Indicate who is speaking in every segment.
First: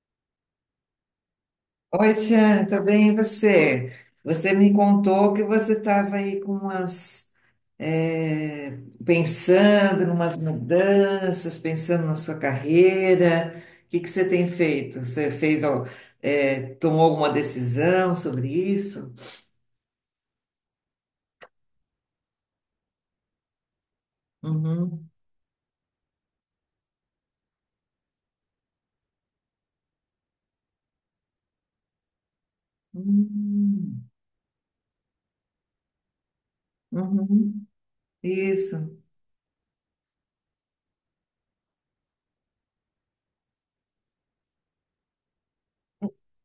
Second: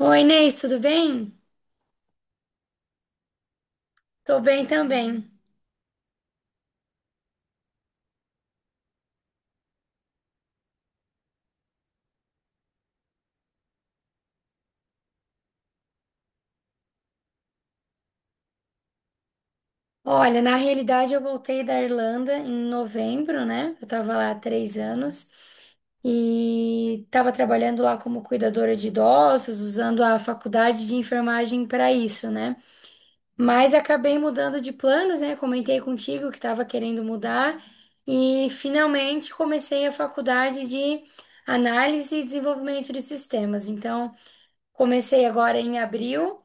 Speaker 1: Oi, Inês, tudo bem?
Speaker 2: Oi, Tiane, tudo bem? E você?
Speaker 1: Tô
Speaker 2: Você
Speaker 1: bem
Speaker 2: me
Speaker 1: também.
Speaker 2: contou que você estava aí com é, pensando em umas mudanças, pensando na sua carreira. O que que você tem feito? Você tomou alguma decisão sobre isso?
Speaker 1: Olha, na realidade eu voltei da Irlanda em novembro, né? Eu tava lá há três
Speaker 2: Uhum.
Speaker 1: anos e tava trabalhando lá como cuidadora de idosos, usando a faculdade de enfermagem para isso, né? Mas
Speaker 2: Hum,
Speaker 1: acabei mudando de planos, né? Comentei contigo que estava querendo mudar
Speaker 2: uhum.
Speaker 1: e
Speaker 2: Isso.
Speaker 1: finalmente comecei a faculdade de análise e desenvolvimento de sistemas. Então, comecei agora em abril.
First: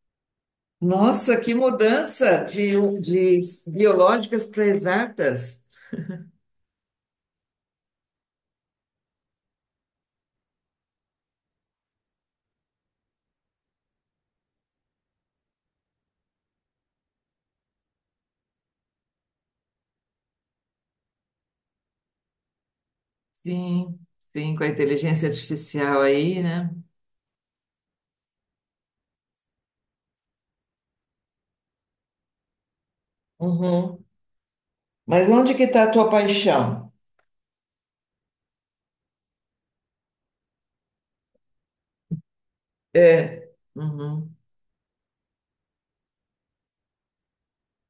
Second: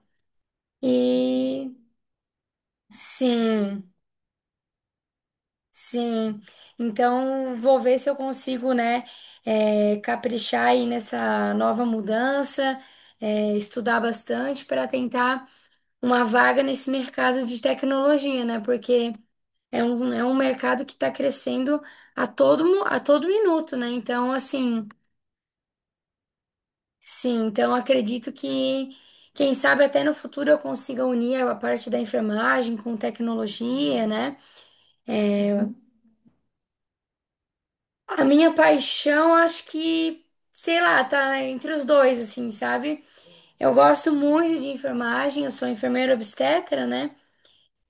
Speaker 2: Nossa, que
Speaker 1: E
Speaker 2: de
Speaker 1: sim,
Speaker 2: biológicas para exatas.
Speaker 1: sim. Então, vou ver se eu consigo, né, caprichar aí nessa nova mudança, estudar bastante para tentar uma vaga nesse mercado de tecnologia, né? Porque é um mercado que está crescendo a todo, a todo minuto, né?
Speaker 2: Sim,
Speaker 1: Então,
Speaker 2: sim, com a
Speaker 1: assim,
Speaker 2: inteligência artificial aí, né?
Speaker 1: sim, então acredito que, quem sabe até no futuro eu consiga unir a parte da enfermagem com
Speaker 2: Uhum.
Speaker 1: tecnologia, né?
Speaker 2: Mas onde que está a tua paixão?
Speaker 1: A minha paixão, acho que, sei lá, tá entre os dois, assim, sabe?
Speaker 2: É,
Speaker 1: Eu gosto
Speaker 2: uhum.
Speaker 1: muito de enfermagem, eu sou enfermeira obstetra, né?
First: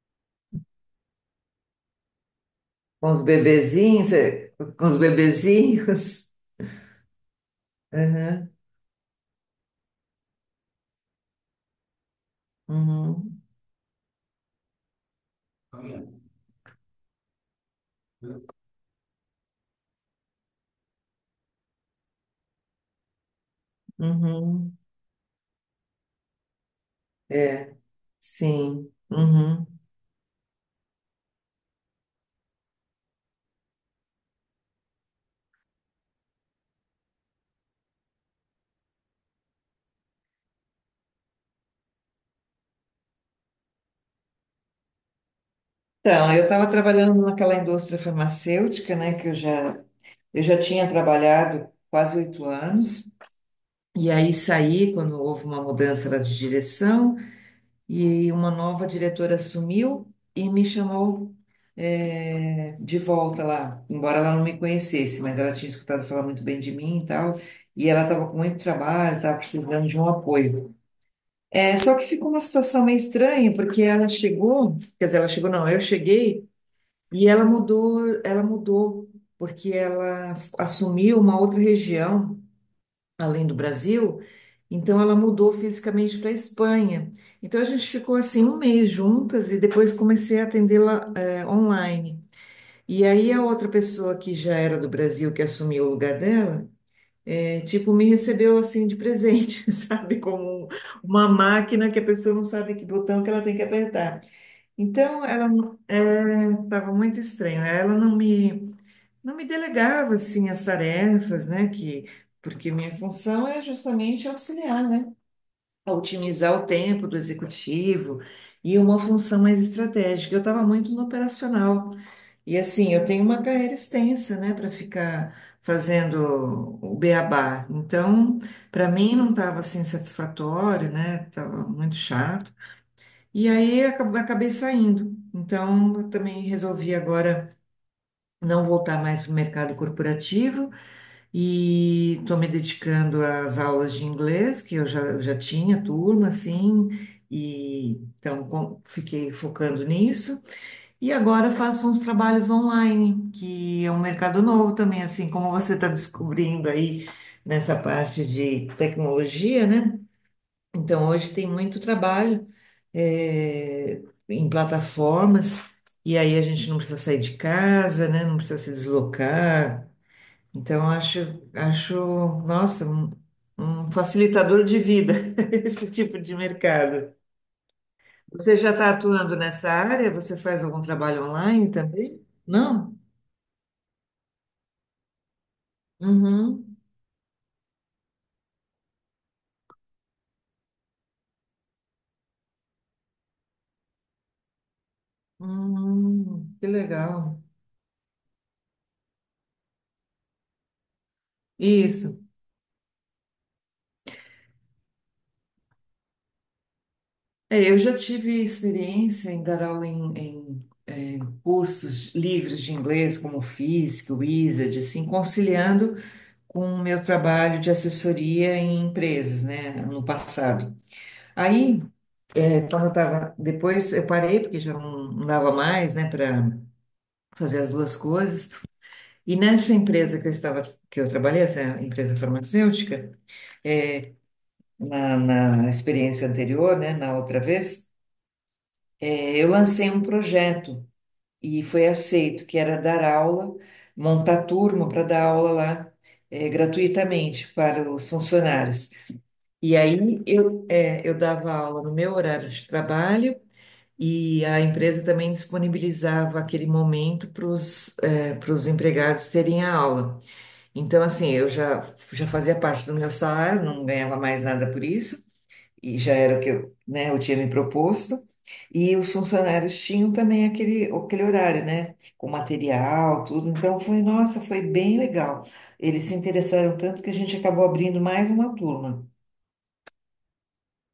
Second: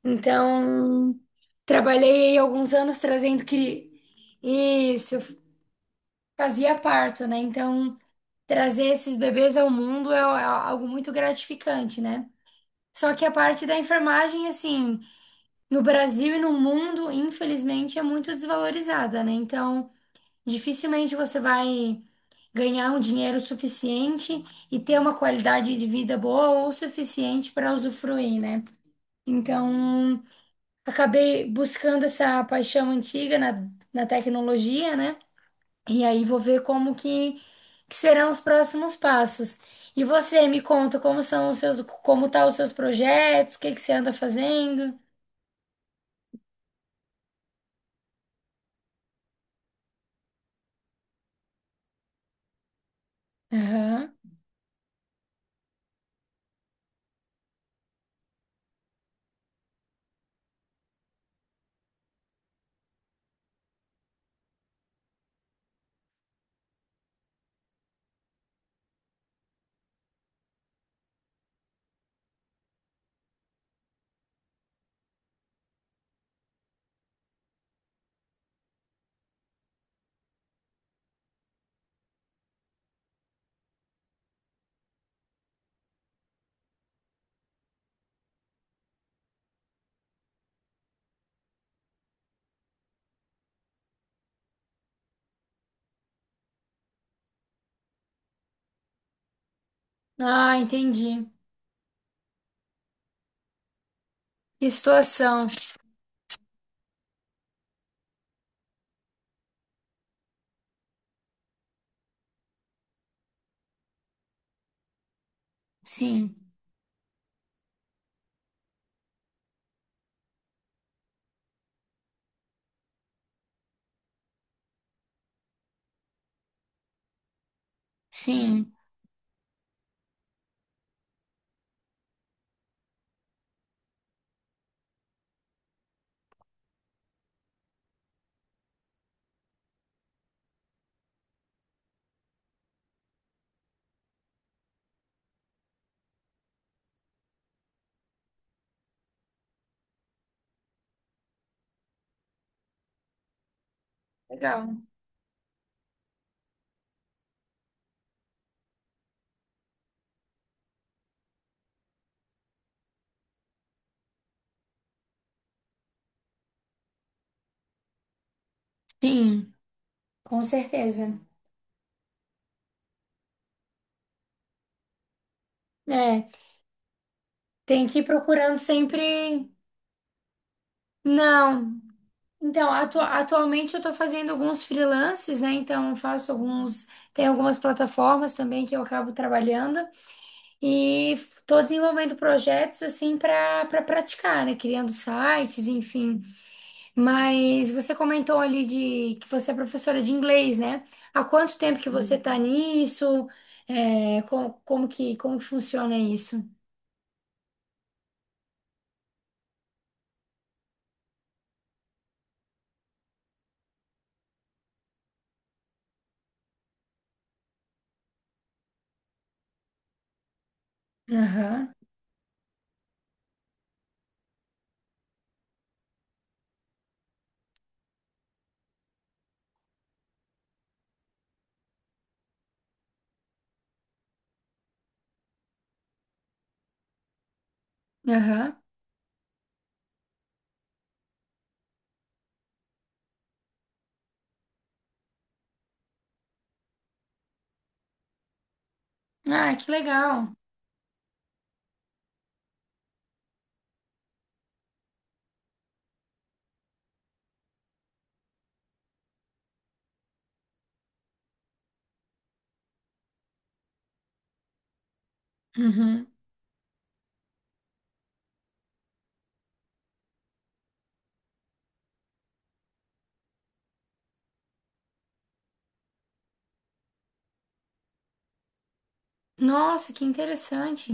Speaker 1: Então, trabalhei aí alguns anos
Speaker 2: Com os
Speaker 1: trazendo cri...
Speaker 2: com os
Speaker 1: Isso, eu
Speaker 2: bebezinhos.
Speaker 1: fazia parto, né? Então,
Speaker 2: Aham,
Speaker 1: trazer esses bebês ao mundo é algo muito gratificante, né? Só que a
Speaker 2: uhum.
Speaker 1: parte da enfermagem, assim, no Brasil e no mundo, infelizmente, é muito desvalorizada, né? Então, dificilmente você vai ganhar um dinheiro suficiente
Speaker 2: Uhum.
Speaker 1: e ter uma qualidade de vida boa ou suficiente para
Speaker 2: É,
Speaker 1: usufruir, né?
Speaker 2: sim. Uhum.
Speaker 1: Então, acabei buscando essa paixão antiga na tecnologia, né? E aí vou ver como que serão os próximos passos. E você me conta como são os seus, como tá os seus projetos, o que que você anda fazendo?
Speaker 2: Então, eu estava trabalhando naquela indústria farmacêutica, né, eu já tinha trabalhado quase 8 anos, e
Speaker 1: Aham.
Speaker 2: aí saí quando houve uma mudança lá de direção. E uma nova diretora assumiu e me chamou de volta lá, embora ela não me conhecesse, mas ela tinha escutado falar muito bem de mim e tal, e ela estava com muito trabalho, estava precisando de um apoio. É, só que ficou uma situação meio estranha, porque ela chegou, quer dizer, ela chegou, não, eu cheguei, e ela mudou, porque ela assumiu uma outra região além do Brasil, então ela mudou fisicamente para a Espanha. Então a gente ficou assim um mês juntas e depois comecei a atendê-la, online. E aí a outra pessoa que já era do Brasil que assumiu o lugar dela, tipo me recebeu assim de presente, sabe,
Speaker 1: Ah,
Speaker 2: como um, uma
Speaker 1: entendi.
Speaker 2: máquina que a pessoa não sabe que botão que ela tem que apertar.
Speaker 1: Que
Speaker 2: Então ela
Speaker 1: situação.
Speaker 2: estava muito estranha. Ela não me delegava assim as tarefas, né? Que Porque minha função é justamente auxiliar, né? A
Speaker 1: Sim,
Speaker 2: otimizar o tempo do executivo e uma função mais estratégica. Eu estava muito no operacional e assim eu tenho uma carreira extensa, né? Para ficar fazendo o beabá. Então,
Speaker 1: sim.
Speaker 2: para mim não estava assim satisfatório, né? Tava muito chato. E aí acabei saindo. Então, eu também resolvi agora não voltar mais para o mercado corporativo. E estou me dedicando às aulas de inglês, eu já tinha turma, assim, e então fiquei focando nisso. E agora faço uns trabalhos online, que é um mercado novo
Speaker 1: Legal.
Speaker 2: também, assim como você está descobrindo aí nessa parte de tecnologia, né? Então hoje tem muito trabalho, eh, em plataformas, e aí a gente não precisa sair de casa, né? Não precisa se
Speaker 1: Sim,
Speaker 2: deslocar.
Speaker 1: com
Speaker 2: Então,
Speaker 1: certeza.
Speaker 2: acho, nossa, um facilitador de vida esse tipo
Speaker 1: É,
Speaker 2: de mercado.
Speaker 1: tem que ir
Speaker 2: Você
Speaker 1: procurando
Speaker 2: já está atuando
Speaker 1: sempre.
Speaker 2: nessa área? Você faz algum trabalho online
Speaker 1: Não.
Speaker 2: também?
Speaker 1: Então,
Speaker 2: Não?
Speaker 1: atualmente eu estou fazendo alguns freelances, né? Então, eu faço
Speaker 2: Uhum.
Speaker 1: alguns. Tem algumas plataformas também que eu acabo trabalhando e estou desenvolvendo projetos assim para praticar, né? Criando sites, enfim.
Speaker 2: Que legal.
Speaker 1: Mas você comentou ali de que você é professora de inglês, né? Há quanto tempo que você
Speaker 2: Isso.
Speaker 1: está nisso? É, como que funciona isso?
Speaker 2: É, eu já tive experiência em dar aula em, em, é, cursos livres de inglês, como Fisk, Wizard, assim, conciliando com o meu trabalho de assessoria em empresas, né, no passado.
Speaker 1: Aham.
Speaker 2: Aí, então eu tava, depois eu parei porque já não, não dava mais, né, para fazer as duas coisas. E nessa empresa que eu estava, que eu trabalhei, essa empresa farmacêutica, na experiência anterior, né, na outra vez,
Speaker 1: Aham.
Speaker 2: eu lancei um projeto e foi aceito, que era dar aula, montar turma para dar aula lá, gratuitamente para os funcionários.
Speaker 1: Ah, que
Speaker 2: E aí
Speaker 1: legal.
Speaker 2: eu dava aula no meu horário de trabalho. E a empresa também disponibilizava aquele momento para os empregados terem a aula. Então, assim, já fazia parte do meu salário, não ganhava mais nada por isso, e
Speaker 1: Uhum.
Speaker 2: já era o que eu, né, eu tinha me proposto. E os funcionários tinham também aquele horário, né, com material, tudo. Então, foi, nossa, foi bem legal. Eles se interessaram tanto que a gente acabou abrindo mais uma turma.
Speaker 1: Nossa, que interessante.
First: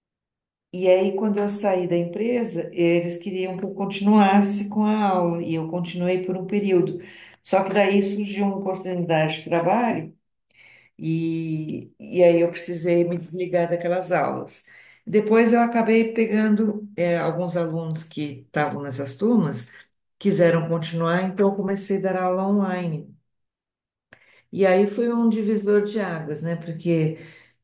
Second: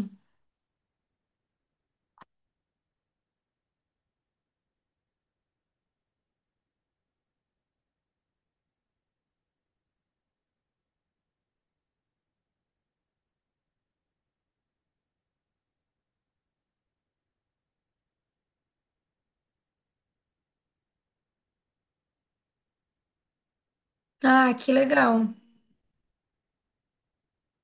Speaker 2: E aí, quando eu saí da empresa, eles queriam que eu continuasse com a aula, e eu continuei por um período. Só que daí surgiu uma oportunidade de trabalho, e aí eu precisei me desligar daquelas aulas. Depois eu acabei pegando, alguns alunos que estavam nessas turmas, quiseram continuar, então eu comecei a dar aula online.
Speaker 1: Ah,
Speaker 2: E
Speaker 1: que
Speaker 2: aí foi um
Speaker 1: legal.
Speaker 2: divisor de águas, né? Porque,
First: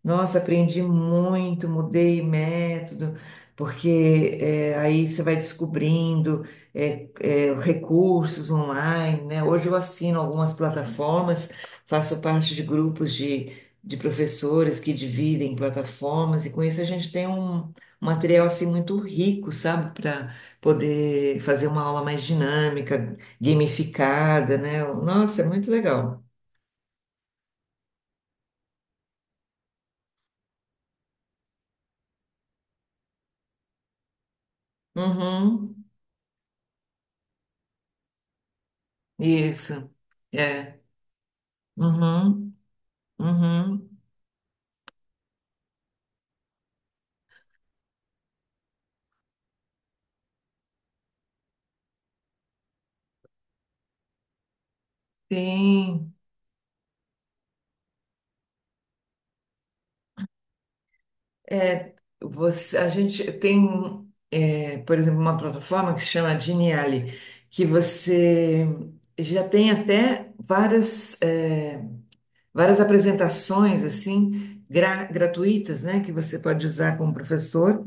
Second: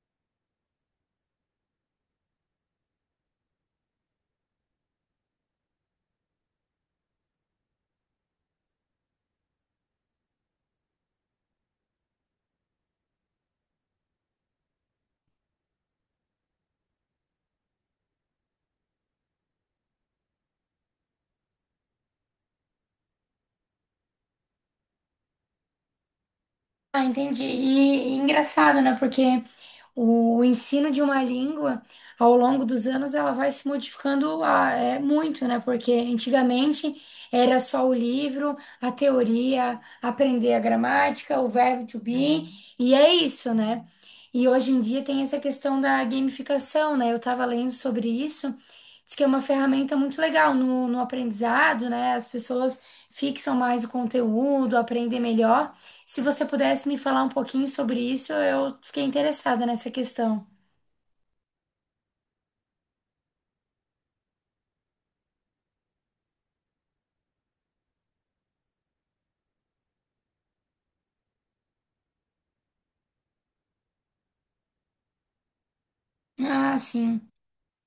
Speaker 2: nossa, aprendi muito, mudei método, porque é, aí você vai recursos online, né? Hoje eu assino algumas plataformas, faço parte de de professores que dividem plataformas, e com isso a gente tem um material assim muito rico, sabe? Para poder fazer uma aula mais dinâmica, gamificada, né? Nossa, é muito legal.
Speaker 1: Ah, entendi. E engraçado, né? Porque o ensino de uma língua, ao longo dos anos, ela vai se modificando ah, é, muito, né?
Speaker 2: Uhum.
Speaker 1: Porque antigamente era só o livro, a teoria,
Speaker 2: Isso.
Speaker 1: aprender a
Speaker 2: É.
Speaker 1: gramática, o verbo to be,
Speaker 2: Uhum.
Speaker 1: e é isso, né?
Speaker 2: Uhum.
Speaker 1: E hoje em dia tem essa questão da gamificação, né? Eu estava lendo sobre isso, diz que é uma ferramenta muito legal no aprendizado, né? As pessoas fixam mais o conteúdo, aprendem melhor.
Speaker 2: Tem.
Speaker 1: Se você pudesse me falar um pouquinho sobre isso, eu fiquei interessada nessa questão.
Speaker 2: É, a gente tem, é, por exemplo, uma plataforma que se chama Geniali, que você já tem até várias apresentações assim gratuitas, né, que você pode
Speaker 1: Ah,
Speaker 2: usar como
Speaker 1: sim.
Speaker 2: professor.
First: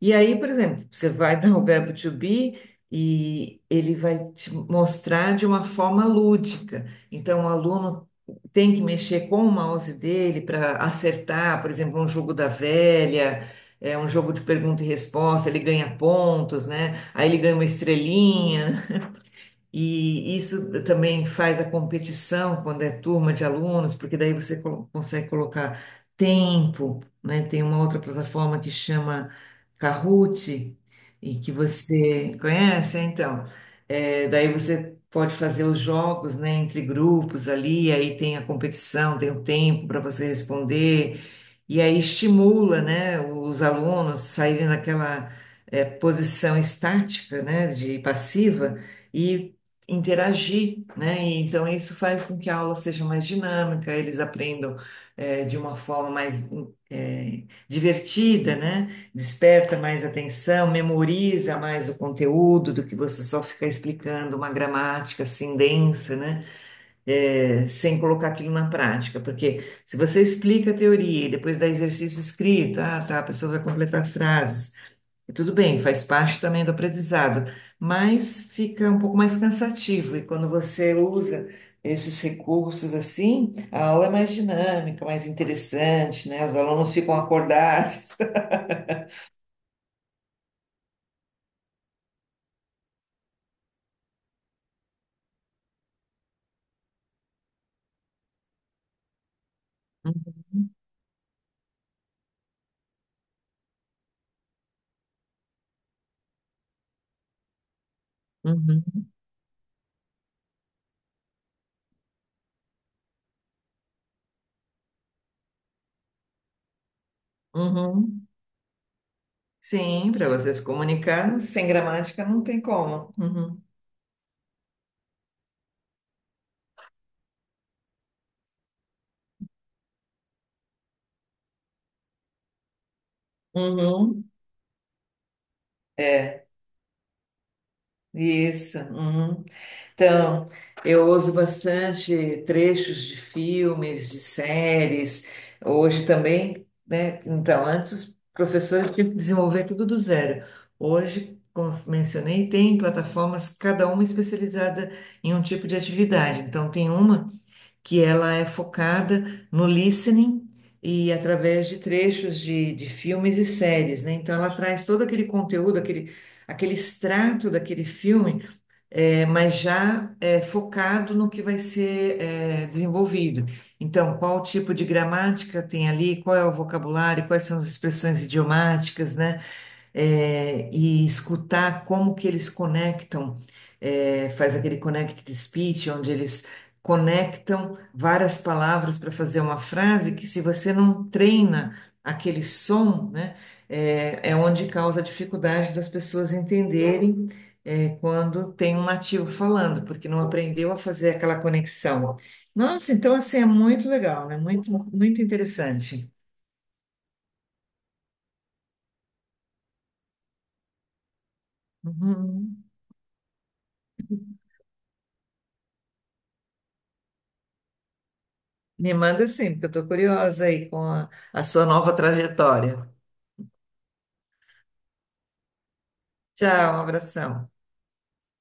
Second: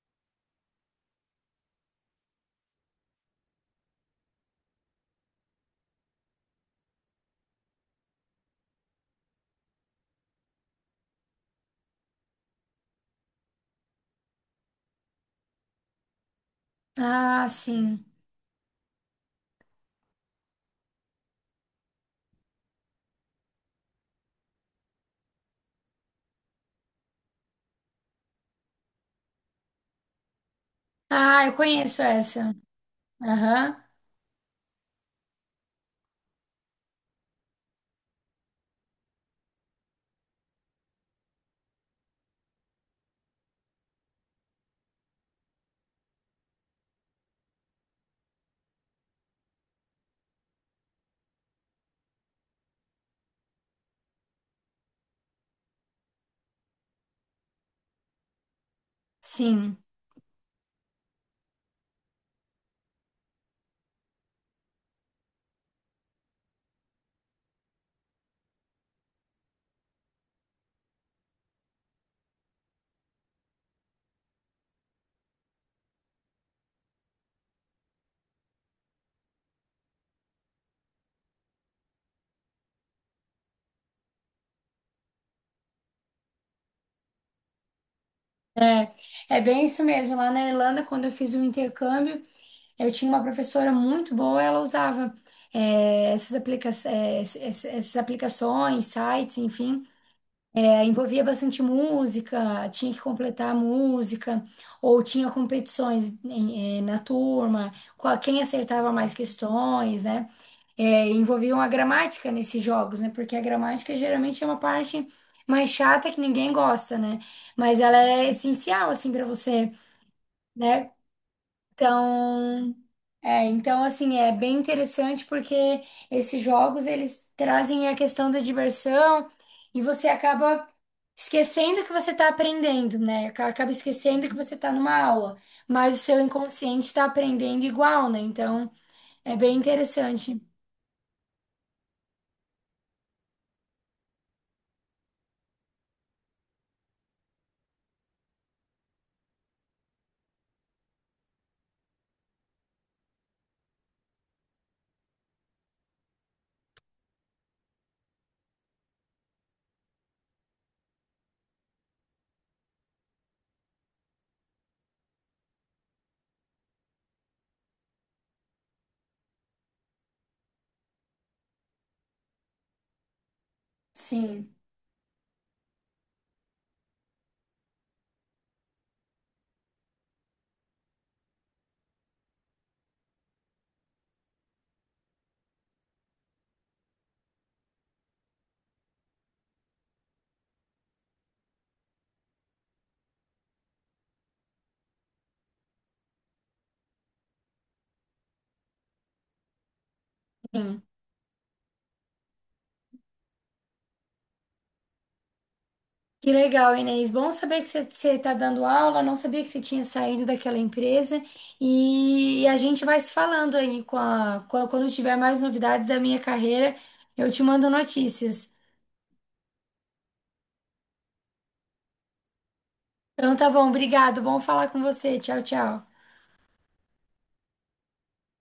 Speaker 2: E aí, por exemplo, você vai dar o verbo to be e ele vai te mostrar de uma forma lúdica. Então, o aluno tem que mexer com o mouse dele para acertar, por exemplo, um jogo da velha, é um jogo de pergunta e resposta, ele ganha pontos, né? Aí ele
Speaker 1: Ah,
Speaker 2: ganha uma
Speaker 1: sim.
Speaker 2: estrelinha. E isso também faz a competição quando é turma de alunos, porque daí você consegue colocar tempo, né? Tem uma outra plataforma que chama Kahoot, e
Speaker 1: Ah,
Speaker 2: que
Speaker 1: eu conheço
Speaker 2: você
Speaker 1: essa.
Speaker 2: conhece, então.
Speaker 1: Aham,
Speaker 2: É, daí você pode fazer os jogos, né, entre grupos ali, aí tem a competição, tem o tempo para você responder, e aí estimula, né, os alunos saírem daquela, é, posição estática, né, de passiva, e interagir, né? E então isso faz com que a aula seja mais dinâmica, eles aprendam de uma forma mais eh, divertida, né?
Speaker 1: sim.
Speaker 2: Desperta mais atenção, memoriza mais o conteúdo do que você só ficar explicando uma gramática assim densa, né? Eh, sem colocar aquilo na prática, porque se você explica a teoria e depois dá exercício escrito, ah, tá, a pessoa vai completar frases e tudo bem, faz parte também do aprendizado, mas fica um pouco mais cansativo. E quando você usa esses recursos assim, a aula é mais dinâmica, mais interessante, né? Os alunos ficam acordados.
Speaker 1: É bem isso mesmo. Lá na Irlanda, quando eu fiz o intercâmbio, eu tinha uma professora muito boa, ela usava eh, essas aplica eh, ess- ess- essas aplicações, sites, enfim. É, envolvia bastante música, tinha que completar a música, ou tinha competições na turma, quem
Speaker 2: Uhum,
Speaker 1: acertava mais questões, né? É, envolviam a gramática nesses jogos, né? Porque a gramática geralmente é uma parte mais chata que ninguém gosta, né?
Speaker 2: uhum,
Speaker 1: Mas ela é
Speaker 2: uhum.
Speaker 1: essencial, assim, para você,
Speaker 2: Sim, para você se
Speaker 1: né?
Speaker 2: comunicar, sem gramática não tem
Speaker 1: Então,
Speaker 2: como. Uhum,
Speaker 1: então assim, é bem interessante porque esses jogos eles trazem a questão da diversão e você acaba esquecendo que você está aprendendo, né? Acaba
Speaker 2: uhum.
Speaker 1: esquecendo que você está numa aula, mas o seu
Speaker 2: É,
Speaker 1: inconsciente está aprendendo igual, né? Então,
Speaker 2: isso.
Speaker 1: é
Speaker 2: Uhum.
Speaker 1: bem interessante.
Speaker 2: Então, eu uso bastante trechos de filmes, de séries. Hoje também, né? Então, antes os professores tinham que desenvolver tudo do zero. Hoje, como eu mencionei, tem plataformas, cada uma especializada em um tipo de atividade. Então, tem uma que ela é focada no listening e através de trechos de filmes e séries, né? Então, ela traz todo aquele conteúdo, aquele extrato daquele filme é, mas já é, focado no que vai ser é, desenvolvido. Então, qual
Speaker 1: Sim.
Speaker 2: tipo de gramática tem ali, qual é o vocabulário, quais são as expressões idiomáticas, né? É, e escutar como que eles conectam, é, faz aquele connected speech, onde eles conectam várias palavras para fazer uma frase que se você não treina aquele som, né, é onde causa a dificuldade das pessoas entenderem, é, quando tem um nativo falando, porque não aprendeu a fazer aquela conexão. Nossa, então assim é muito legal, né? Muito, muito interessante.
Speaker 1: Que legal, Inês. Bom saber que você está dando aula. Não sabia que você tinha saído daquela empresa. E, a
Speaker 2: Uhum.
Speaker 1: gente vai se falando aí quando tiver mais novidades da minha carreira, eu te mando notícias.
Speaker 2: Me manda sim, porque eu estou curiosa aí com a sua nova trajetória.
Speaker 1: Então tá bom, obrigado. Bom falar com você. Tchau, tchau.
Speaker 2: Tchau, um abração.